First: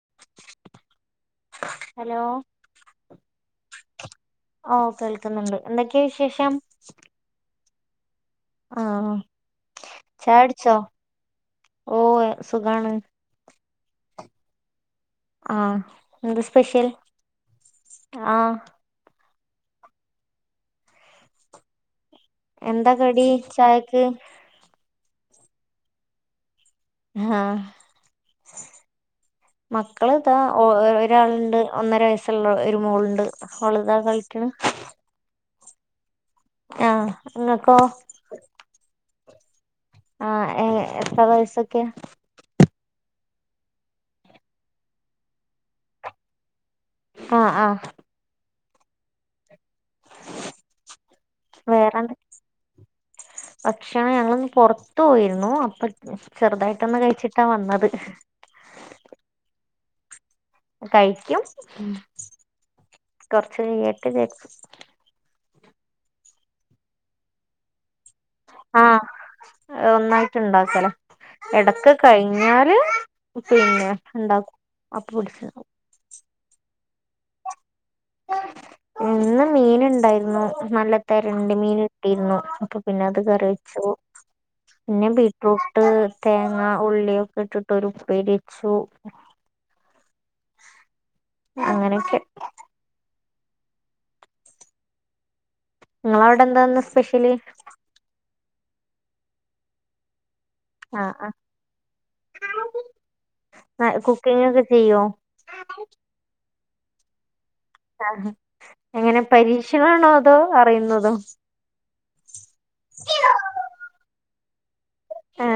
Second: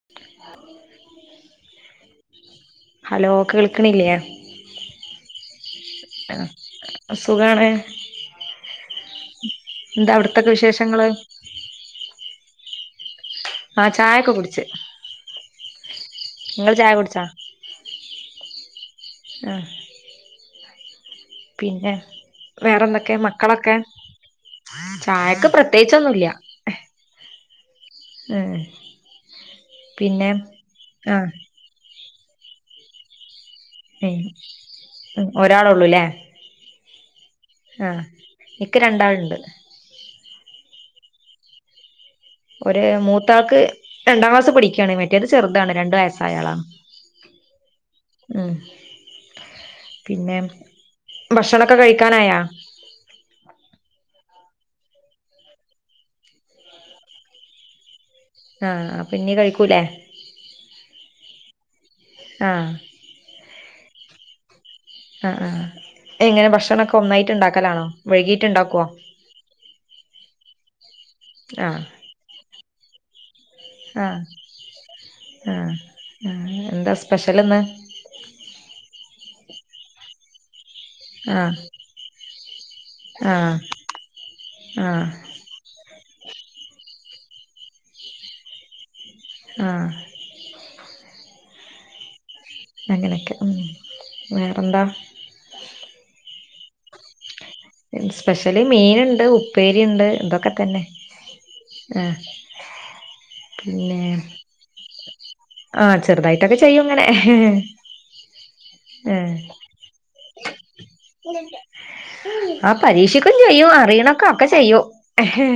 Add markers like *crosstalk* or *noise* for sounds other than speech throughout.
*unintelligible* Hello hello കേൾക്കണില്ലേ ഓ കേൾക്കുന്നുണ്ട് എന്തൊക്കെ വിശേഷം? സുഖാണ് ആഹ് എന്താ അവിടത്തൊക്കെ ചായുടിച്ചോ വിശേഷങ്ങള്. ഓ സുഖാണ്. ആ ചായ ഒക്കെ കുടിച്ച് ആഹ് എന്ത് നിങ്ങൾ സ്പെഷ്യൽ ചായ കുടിച്ചാ ആഹ് ആഹ് പിന്നെ വേറെ എന്താ എന്തൊക്കെ കടി മക്കളൊക്കെ ചായക്ക് ചായക്ക് പ്രത്യേകിച്ചൊന്നുല്ല. ആഹ് ഉം മക്കള് പിന്നെ താ ആ ഒരാളുണ്ട് ഒന്നര വയസ സ്ള്ള ഒരു മോള് ഇണ്ട്. ഓളത ഉം ഉം ഒരാളോള്ളൂല്ലേ? ആഹ് ഇങ്ങക്കോ ആഹ് ഇക്ക് രണ്ടാള് ഇണ്ട്. ആഹ് എഹ്എത്ര വയസ്സൊക്കെ ഒരു മൂത്താൾക്ക് രണ്ടാം ക്ലാസ് പടിക്കുകയാണ് മറ്റേത് ചെറുതാണ് രണ്ടു വയസ്സായയാളാ. ആഹ് ആഹ് ഉം പിന്നെ ഭക്ഷണൊക്കെ വേറെന്ത് കഴിക്കാനായാ? *inaudible* ഭക്ഷണം ഞങ്ങള് ഒന്ന് പുറത്ത് പോയിരുന്നു അപ്പൊ ചെറുതായിട്ടൊന്ന് കഴിച്ചിട്ടാ വന്നത്. ആന് ഇപ്പന്നീ കഴിക്കൂലേ? കഴിക്കും. ആഹ് കൊറച്ച് കെയ്യട്ടെ വിചാരിച്. ആഹ് ആഹ് എങ്ങനെ ഭക്ഷണൊക്കെ ഒന്നായിട്ട് ഇണ്ടാക്കലാണോ? വൈകീട്ട് ഇണ്ടാക്കോ ആഹ് ഒന്നായിട്ട് ഉണ്ടാക്കലാ ആഹ് എടക്ക് കഴിഞ്ഞാല് പിന്നെ ആഹ് ഉണ്ടാക്കും അപ്പം പിടിച്ചു ഉണ്ടാക്കും ഉം എന്താ സ്പെഷ്യലിന്ന്? ഇന്ന് മീൻ ഇണ്ടായിരുന്നു നല്ല തെരണ്ടി ആഹ് മീൻ കിട്ടിരുന്നു അപ്പൊ പിന്നെ അത് കറി ആഹ് വച്ചു ആഹ് പിന്നെ ബീറ്റ്റൂട്ട് തേങ്ങ ഉള്ളിയൊക്കെ ഇട്ടിട്ടൊരു ഉപ്പേരി വച്ചു ആഹ് അങ്ങനെക്കെ അങ്ങനെക്കെ ഉം വേറെന്താ? നിങ്ങളവിട എന്താന്ന് സ്പെഷ്യല് സ്പെഷ്യല് മീന്ണ്ട് ഉപ്പേരി ഇണ്ട് ഇതൊ ക്കെ തന്നെ ആഹ് ആഹ് ആഹ് പിന്നെ കുക്കിംഗ് ഒക്കെ ചെയ്യോ ആ ചെറുതായിട്ടൊക്കെ ചെയ്യും ഇങ്ങനെ ആഹ് എങ്ങനെ ഏഹ് പരീക്ഷണണോ അതോ അറിയുന്നതോ? ആ പരീക്ഷിക്കും ചെയ്യും അറിയണക്കെ ഒക്കെ ചെയ്യു ആഹ്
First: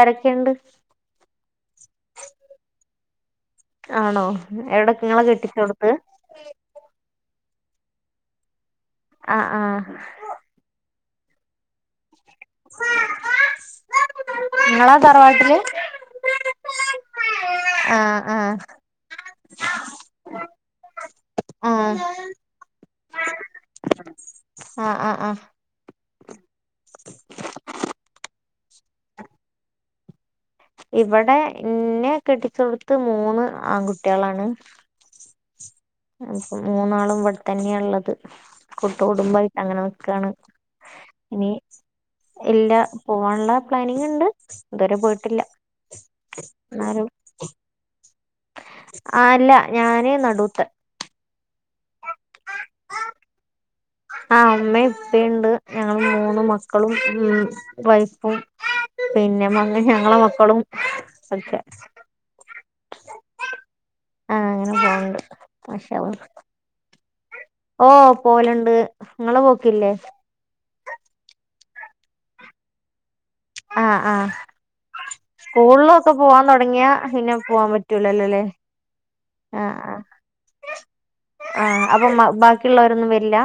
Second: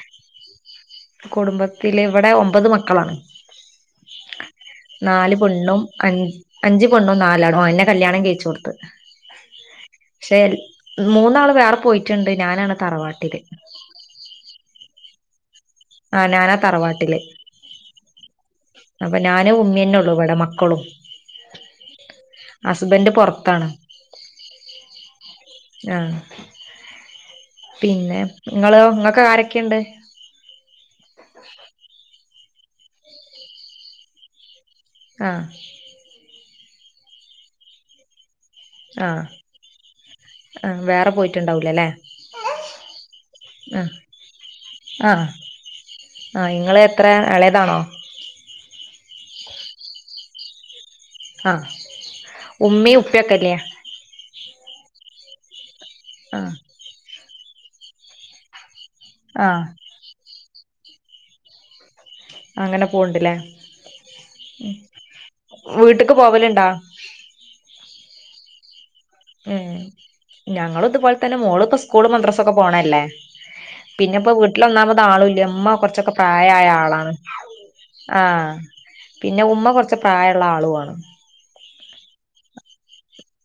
ആരൊക്കെ ഇണ്ട് കുടുംബത്തില് ഇവിടെ ഒമ്പത് മക്കളാണ് ആണോ എവിടെ നിങ്ങളെ നാല് പെണ്ണും കെട്ടിച്ചോടത്ത് അഞ്ച് അഞ്ച് പെണ്ണും നാലാണും എന്നെ കല്യാണം കയിചൊട് ത്ത് ആഹ് ആഹ് പക്ഷെ മൂന്നാള് വേറെ പോയിറ്റ്ണ്ട് ഞാനാണ് തറവാട്ടില് ഇങ്ങളാ തറവാട്ടില് ആ ഞാനാ തറവാട്ടില് ആഹ് ആഹ് അപ്പൊ ഞാനും ഉമ്മന്നെള്ളു ഇവിടെ മക്കളും ആഹ് അസ്ബന്റ് പൊറത്താണ് ആഹ് ആഹ് ആഹ് ആഹ് പിന്നെ ഇങ്ങളെയോ ഇങ്ങക്ക് ആരൊക്കെയിണ്ട്? ഇവിടെ ബന്നെ കെട്ടിച്ചൊടുത്ത് മൂന്ന് ആൺകുട്ട്യളാണ് ആഹ് അപ്പ മൂന്നാളും ഇവിടെ തന്നെയ ള്ളത് ആ കൂട്ടുകുടുംബായിട്ടങ്ങനെ നിക്കാണ് ആ വേറെ ഇനി പോയിട്ടുണ്ടാവൂലല്ലേ ഇല്ല പോവാനുള്ള ആ പ്ലാനിങ് ഉണ്ട് ഇതുവരെ പോയിട്ടില്ല. ആഹ് ഇങ്ങളെ എത്രയാ എളേതാണോ? ആ അല്ല ഞാനീ നടൂത്തെ ആ ഉമ്മിം ഉപ്പിംക്കേല്ലേ ആഹ് ഉമ്മിംപ്പിംയുണ്ട് ഞങ്ങള് ആ മൂന്ന് മക്കളും ഉം വൈഫും. ആ പിന്നെ മന്ന് ഞങ്ങളെ മക്കളും ഒക്കെ അങ്ങനെ പോണ് ണ്ട് ല്ലേ ആഹ് അങ്ങനെ പോണ്ട് വീട്ടിക്ക് മാഷാഅല്ലാഹ് പോവല് ണ്ടാ? ഓ പോവലിണ്ട് ഇങ്ങള് പോക്കില്ലേ? ഞങ്ങളുതുപോലെ തന്നെ മോള് ഇപ്പോ സ്കൂളും മദ്രാസൊക്കെ പോണല്ലേ ആഹ് ആഹ് പിന്നെപ്പോ വീട്ടിലൊന്നാമത് ആളുല്ല ഉമ്മ സ്കൂളിലൊക്കെ കുറച്ചൊക്കെ പ്രായായ ആളാണ്. ആ പറ്റുലാലോല്ലെ പിന്നെ ഉമ്മ കുറച്ച് പ്രായുള്ള ആളു ആണ്. ആ അപ്പം ബാക്കിയുള്ളവരൊന്നും വരില്ല?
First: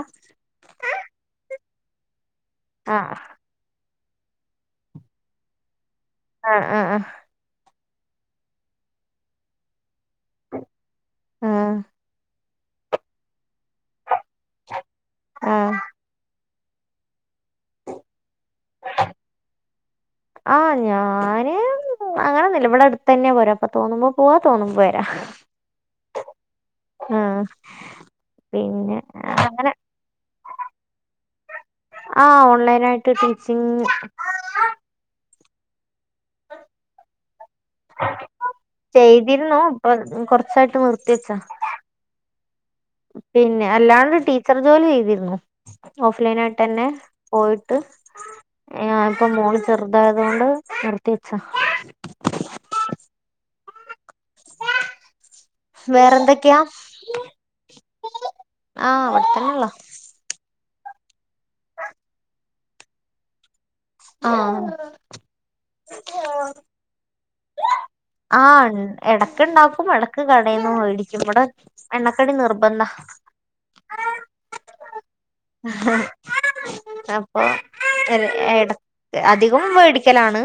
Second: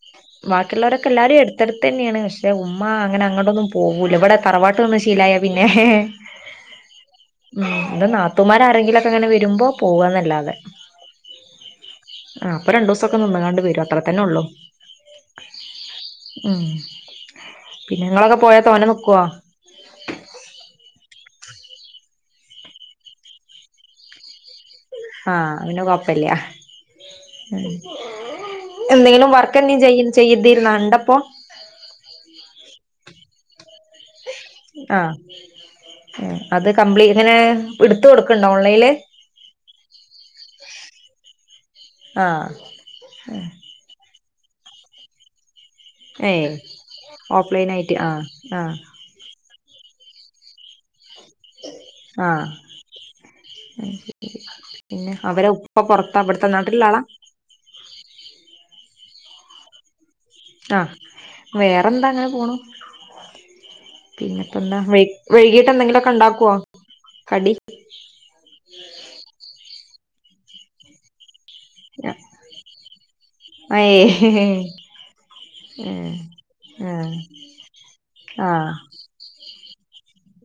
ബാക്കിയുള്ളോരൊക്കെ എല്ലാരും അ ടുത്ത്ടന്നെയെണ് പക്ഷേ ഉമ്മ ആഹ് അങ്ങനെ അങ്ങോട്ടൊന്നും പോകൂല ഇവിടെ തറവാട്ട് നിന്ന് ശീലായ പിന്നെ ആഹ് ആഹ് ആഹ് ഉ ഇന്റെ നാത്തുമാർ ആരെങ്കിലുംക്കെ ങ്ങനെ വരുമ്പോ പോവന്നല്ലാതെ ആഹ് ആ അപ്പൊ രണ്ടുസൊക്കെ നിന്നങ്ങാണ്ട് വരും അത്രത്തന്നെ ഉള്ളൂ ആഹ് ഉം പിന്നെ നിങ്ങളൊക്കെ പോയാ തോനെ നൽക്കോ *inaudible* ആഹ ഞാന് അങ്ങനെന്നില്ല ഇവിടെ അടുത്ത് തന്നെയാ പോരാ അപ്പൊ തോന്നുമ്പോ പോവാ തോന്നുമ്പോ വരാ. ആഹ പിനൊ കൊഴപ്പില്ല ആഹ് പിന്നെ എന്തെങ്കിലും അങ്ങനെ വർക്ക്ന്നീ ചെയ ചെയ്തിരുന്ന ഉണ്ടപ്പോ ആ ഓൺലൈന ആയിട്ട് ടീച്ചിങ് ആ അത് കംപ്ലീ ഇങ്ങനെ എടുത്ത് കൊടുക്കണ്ടോ ഓൺലൈൽ ഇടനു ഇപ്പ കുറച്ചായിട്ട് നിർത്തി വെച്ചാ ആഹ് പിന്നെ അല്ലാണ്ട് ടീച്ചർ ജോലി ചെയ്തിരുന്നു. ഓഫ്‌ലൈൻ ഏയ് ആയിട്ട് തന്നെ ഓഫ്ലൈൻ പോയിട്ട് ആയിട്ട് ആഹ് ആഹ് ഇപ്പൊ മോ ചെറുതായത് ആയത്കൊണ്ട് നിർത്തി വെച്ച ആഹ് അവരെ ഉപ്പ പുറത്ത അവിടുത്തെ വേറെന്തൊക്കെയാ നാട്ടിള ആളാ ആഹ് ഇവടതനൊള്ളോ ആ വേറെന്താ ഇങ്ങനെ പോണു ആഹ് പിന്നെപ്പന്താ വൈകീട്ട് എന്തെങ്കിലുമൊക്കെ ഉണ്ടാക്കുവോ കടി ആ ഇടക്ക് ഉണ്ടാക്കപ്പും ഇടക്ക് കടയിന്നന്ന് മേടിക്കും ഇവടെ എണ്ണക്കടി നിർബന്ധ ഏയ് അപ്പൊ ആ ആ എടകും അധികം മേടിക്കലാണ്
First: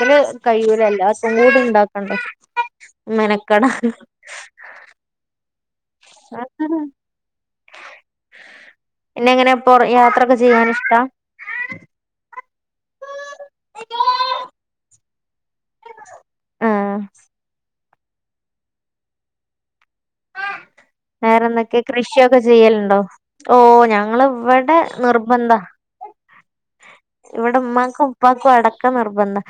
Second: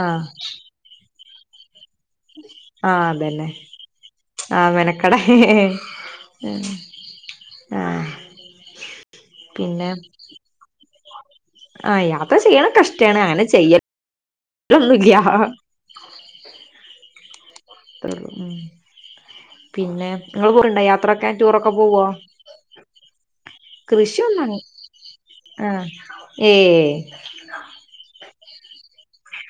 ആ കഴിയൂലല്ലോ എല്ലാർക്കും കൂടി ഉണ്ടാക്ക ആഹ അതന്നെ ആ മെനക്കട ആഹ് ആ പിന്നെ എങ്ങനെപ്പറ യാത്രൊക്കെ ചെയ്യാൻ ഇഷ്ട ആഹ യാത്ര ചെയ്യണം ക് ഇഷ്ടാണ് അങ്ങനെ ചെയ്യല്ന്നുമില്ല. ആഹ് പിന്നെ നിങ്ങൾ പോണ്ടാ യാത്ര വേറെന്തൊക്കെ കൃഷിയൊക്കെ ചെയ്യലുണ്ടോ ഓ ഞങ്ങള കൃഷിയൊന്നും ഇവിടെ നിർബന്ധം ആ ഏ ഇവിടെ ഉമ്മാക്കും ഉപ്പക്കും അടക്ക നിർബന്ധം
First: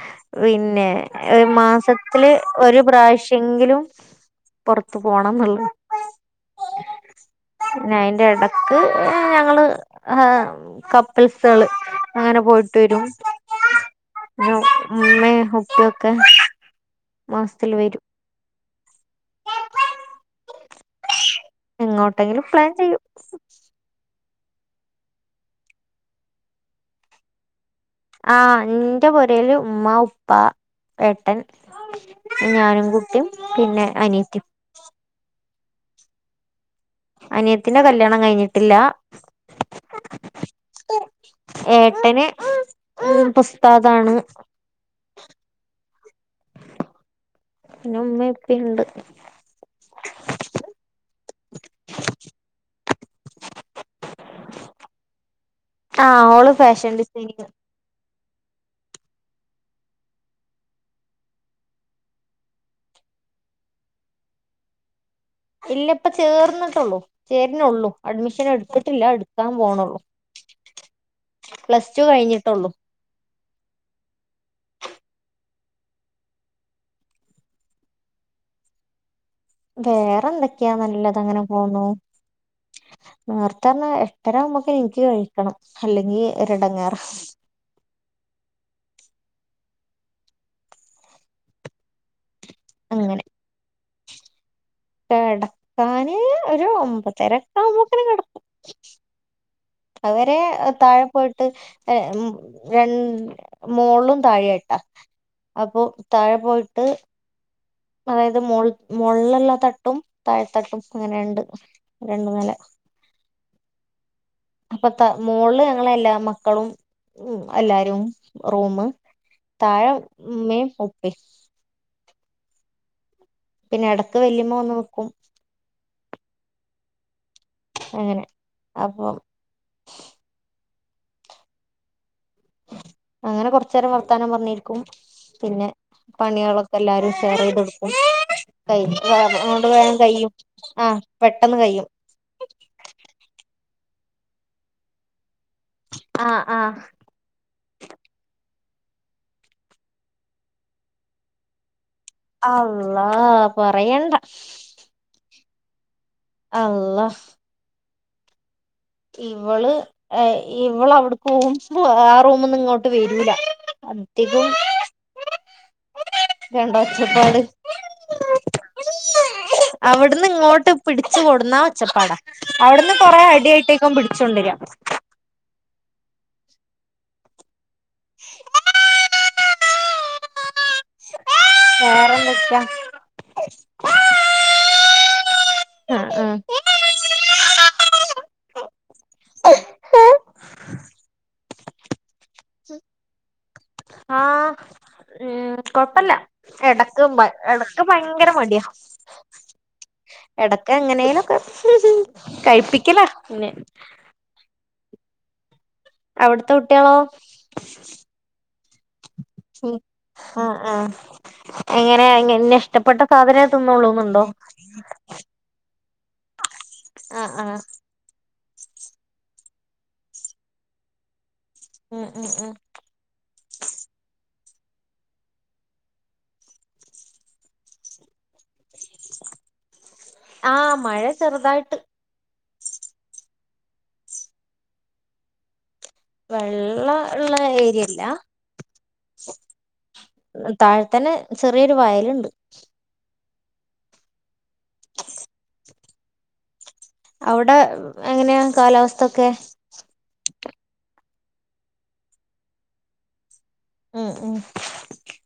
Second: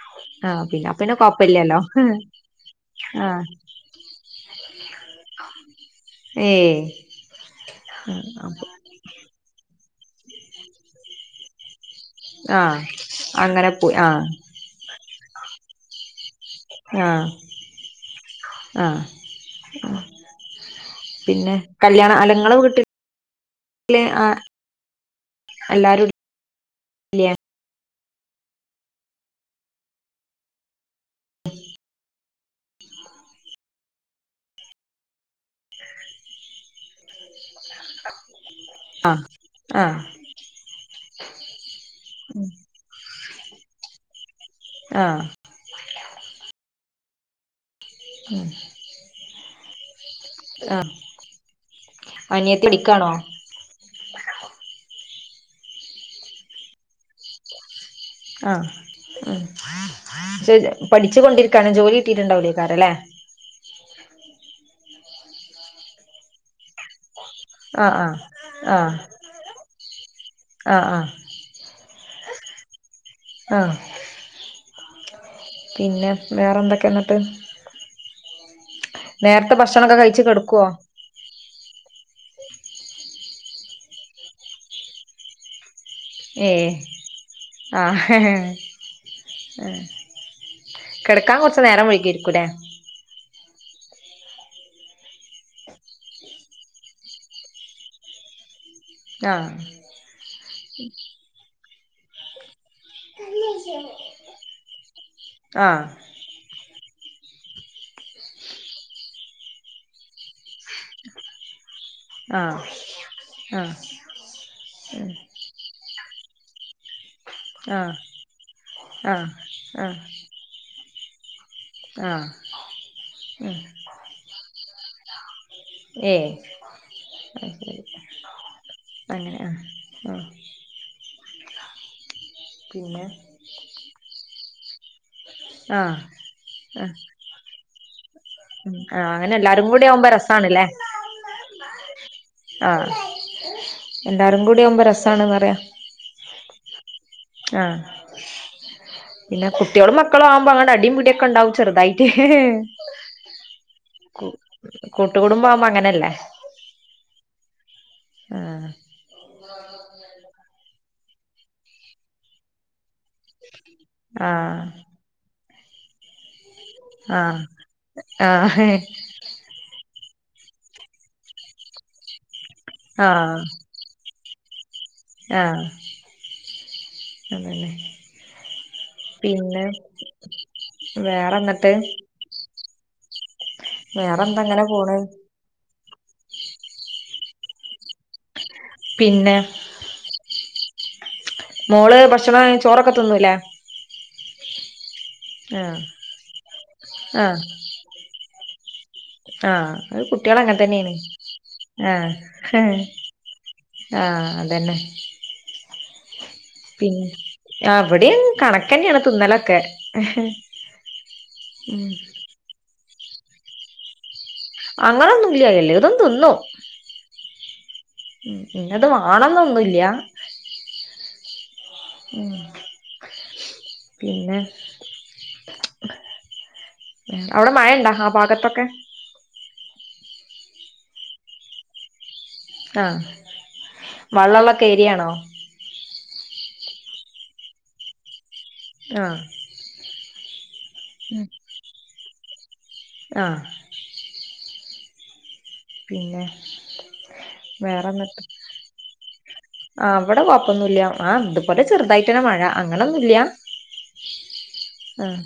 ആ പിന്നെ അപ്പ കൊഴപ്പില്ലല്ലോ മാസത്തില് ഒരു ആ പ്രാവശ്യെങ്കിലും പൊറുത്ത് പോണംന്നുള്ളു ഏ പിന്നെ അയിൻ്റെ ആ ഇടക്ക് ഞങ്ങള് ആഹ കപ്പിൽസുകള് അങ്ങനെ പോയിട്ട് ആഹ് വരും അങ്ങനെ പോയി ആഹ് *unintelligible* ആഹ് മാസത്തില് വരും ആഹ് പിന്നെ കല്യാണ എങ്ങോട്ടെങ്കിലും അലങ്ങളോ പ്ലാൻ കിട്ടി ചെയ്യും ആഹ് എല്ലാരും ആഹാ ന്റെ പുരേല് ഉമ്മ ഉപ്പ ഏട്ടൻ ഞാനും കുട്ടിയും പിന്നെ അനിയത്തിയും അനിയത്തിന്റെ കല്യാണം കഴിഞ്ഞിട്ടില്ല ആഹ് ആഹ് ഏട്ടന് ഉസ്താദാണ് ആഹ് പിന്നെ ഉമ്മ ഇപ്പണ്ട് ആഹ് അനിയത്തി പഠിക്കാണോ ആഹ് ഓള് ഫാഷൻ ഡിസൈനിങ് ആഹാ ഉം പഠിച്ചു കൊണ്ടിരിക്കാണ് ജോലി കിട്ടിട്ടുണ്ടാവില്ലേക്കാരല്ലേ ഇല്ല ഇപ്പ ചേർന്നിട്ടുള്ളൂ ചേരുന്നേള്ളൂ ആഹ് ആഹ് അഡ്മിഷൻ ആഹ് എടുത്തിട്ടില്ല എടുക്കാൻ പോണള്ളൂ. ആഹ് ആഹ് പ്ലസ് ടു കഴിഞ്ഞിട്ടൊള്ളൂ. ആഹ് പിന്നെ വേറെന്തൊക്കെന്നിട്ട് നേര വേറെ എന്തൊക്കെയാ നല്ലതങ്ങനെ ആന്നോ നേർത്തെറഞ്ഞ എട്ടര ആവുമ്പക്കു എനിക്ക് കഴി ക്കണം അല്ലെങ്കിൽ ഏഹ് ഒരെടങ്ങേറ ആഹ് എ കെടക്കാൻ കൊറച്ച്‌ നേരം വൈകിയാരിക്കുംല്ലേ അങ്ങനെ. കെടക്കാന് ഒരു ഒമ്പതരക്കാവുമ്പത്തേന് കെടക്കും. ആഹ് അതുവരെ താഴെ പോയിട്ട് എ രണ്ട് മോളിലും താഴേയായിട്ടാ അപ്പൊ ആഹ് താഴെ പോയിട്ട് അതായത് മോൾ മോളിലൊള്ള തട്ടും താഴെത്തട്ടും അങ്ങനെയൊണ്ട്. ആഹ് ആഹ് പപ്പാ മോളില് ഞങ്ങളെല്ലാ മക്കളും ഉം ആഹ് എല്ലാരും റൂമും, ആഹ് താഴെ ആഹ് ഉമ്മേം ഉപ്പേം. ആഹ് ഉം പിന്നെ എടക്ക് വല്യമ്മ വന്നു നിക്കും. ഏ അയ് ശരി അങ്ങനെ അപ്പം ആഹ് ആഹ് പിന്നെ അങ്ങനെ കൊറച്ചുനേരം വർത്താനം പറഞ്ഞിരിക്കും പിന്നെ ആഹ് പണികളൊക്കെ ആഹ് എല്ലാരും ഷെയർ ചെയ്തെടുക്കും. കയ്യും ആഹ് അങ്ങനെ അതാണ്‌ എല്ലാരും അതുകൊണ്ട് കൂടി വേഗം ആവുമ്പോ കയ്യും രസാണ്ല്ലേ ആഹ് പെട്ടെന്ന് കയ്യും. ആഹ് എല്ലാരും കൂടി ആവുമ്പാ രസാണെന്നറിയ്യോ. ആഹ് ആഹ് ആഹ് പിന്ന കുട്ടികളും മക്കളും ആവുമ്പോ അങ്ങനെ അടീം പിടീം ഒക്കെണ്ടാവും ചെറുതായി അള്ളാ പറയണ്ട. കൂട്ടുകുടുംബാവുമ്പം അങ്ങനല്ലേ. അള്ളാ. ഉം ഇവള് ഏഹ് ഇവളവിടെ പോകുമ്പോ ആഹ് റൂമിന്നിങ്ങോ വരൂല അധികോം ആഹ് രണ്ടൊച്ചപ്പാട് ആഹ് ആഹ് അവിടുന്നിങ്ങോട്ട് പിടിച്ചു കൊടുന്നാ ഒച്ചപ്പാടാ, അവിടുന്ന് കൊറെ ആഹ് അടിയായിട്ടേക്കും പിടി ച്ചോണ്ടര്വ. ആഹ് അതന്നെ. പിന്നെ വേറെന്നിട്ട് വേറെന്തൊക്ക്യാ? വേറെന്ത ങ്ങനെ പോണു. ഉം ഉം പിന്നെ? മോള് ഭക്ഷണം ചോറൊക്കെ തിന്നൂലേ? ആഹ് ഉം ആഹ് കൊഴപ്പല്ല എടക്കും വ ആഹ് എട ക്ക് ഭയങ്കര മടിയാ ആഹ് അത് കുട്ടികള് അങ്ങനെ തന്നെയാണ് എടക്കെങ്ങനെലുക്കെ ആഹ് കഴിപ്പിക്കലാ പിന്നെ ആഹ് അതന്നെ അവിടുതെ പിന്ന് ആഹ് ഇവിടെയും കണക്കന്നെണ് തിന്നലൊക്കെ ആഹ് ആഹ് ഉം എങ്ങനെ ഇന്ന ഇഷ്ടപ്പെട്ട സാധനെ തിന്നുള്ളുന്നുണ്ടോ? അങ്ങനൊന്നുല്ല എല്ലതും തിന്നും ആഹ് ആഹ് ഉം ഇന്നത് വേണന്നൊന്നുല്ല ഉം പിന്നെ ഉം അവിടെ മഴ ഉണ്ടാ ആ ഭാഗത്തൊക്കെ ആഹ് മഴ ചെറുതായിട്ട് ആഹ് വള്ളള്ളൊക്കെ ഏരിയാണോ? വെള്ളം ഉള്ള ഏരിയല്ല ആഹ് താഴെത്തന്നെ ചെറിയൊരു വയലുണ്ട് ആഹ് പിന്നെ അവിടെ വേറെന്നിട്ട് എങ്ങനെയ കാലാവസ്ഥൊക്കെ? ആഹ് ഇവിടെ കൊഴപ്പൊന്നുല്ല ആഹ് ഇതുപോലെ ചെറുതായിട്ടൊരു മഴ അങ്ങനൊന്നും ഇല്ല ഉം ഉം അഹ്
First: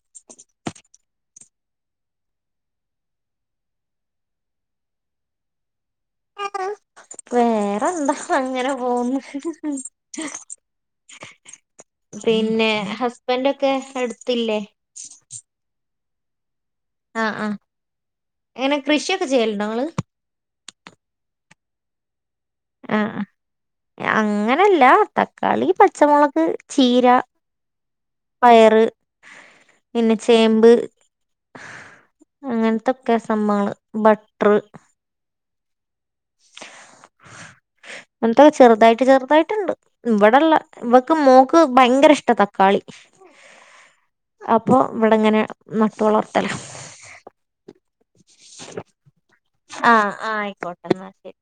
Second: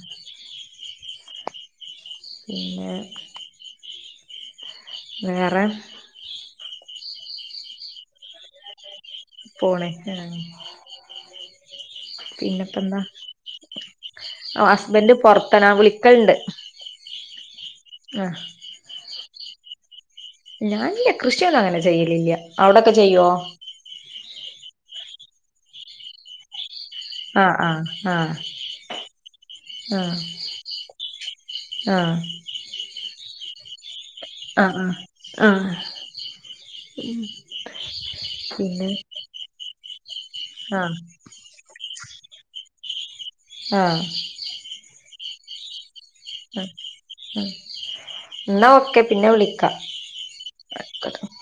പിന്നെ വേറെ വേറെ എന്താ അങ്ങനെ പോവുന്ന് പോണ് ആഹ് പിന്നെ പിന്നെപ്പെന്താ ഹസ്ബന്റെക്കെ അടുത്തില്ലേ ഹസ്ബന്റ് പുറത്താ നാ വിളിക്കല്ണ്ട് ആഹ് ആഹ് ആഹ് ങ്ങനെ കൃഷിയൊക്കെ ചെയ്യലുണ്ടോ ഇങ്ങള് ഞാനില്ല കൃഷിയൊന്നും അങ്ങനെ ചെയ്യലില്ല അവിടൊക്കെ ചെയ്യോ അഹ് അങ്ങനല്ല തക്കാളി പച്ചമുളക് ചീര ആഹ് ആഹ് പയറ് പിന്നെ ആഹ് ചേമ്പ് ഹ് ആഹ് അങ്ങനത്തൊക്കെ സംഭവങ്ങങ്ങള് ആഹ് ഹ് ആഹ് എന്തോ പിന്നെ ചെറുതായിട്ട് ചെറുതായിട്ടുണ്ട് ഇവിടെള്ള ആഹ് ഇവക്ക് മോക്ക് ക്ക് ഭയങ്കര ഇഷ്ട തക്കാളി ആഹ് അപ്പോഇവിടെങ്ങനെ നട്ട് വളർത്തല ഹ് ന്നാ ഒക്കെ പിന്നെ വിളിക്കാ ആയിക്കോട്ടെ എന്ന ശരി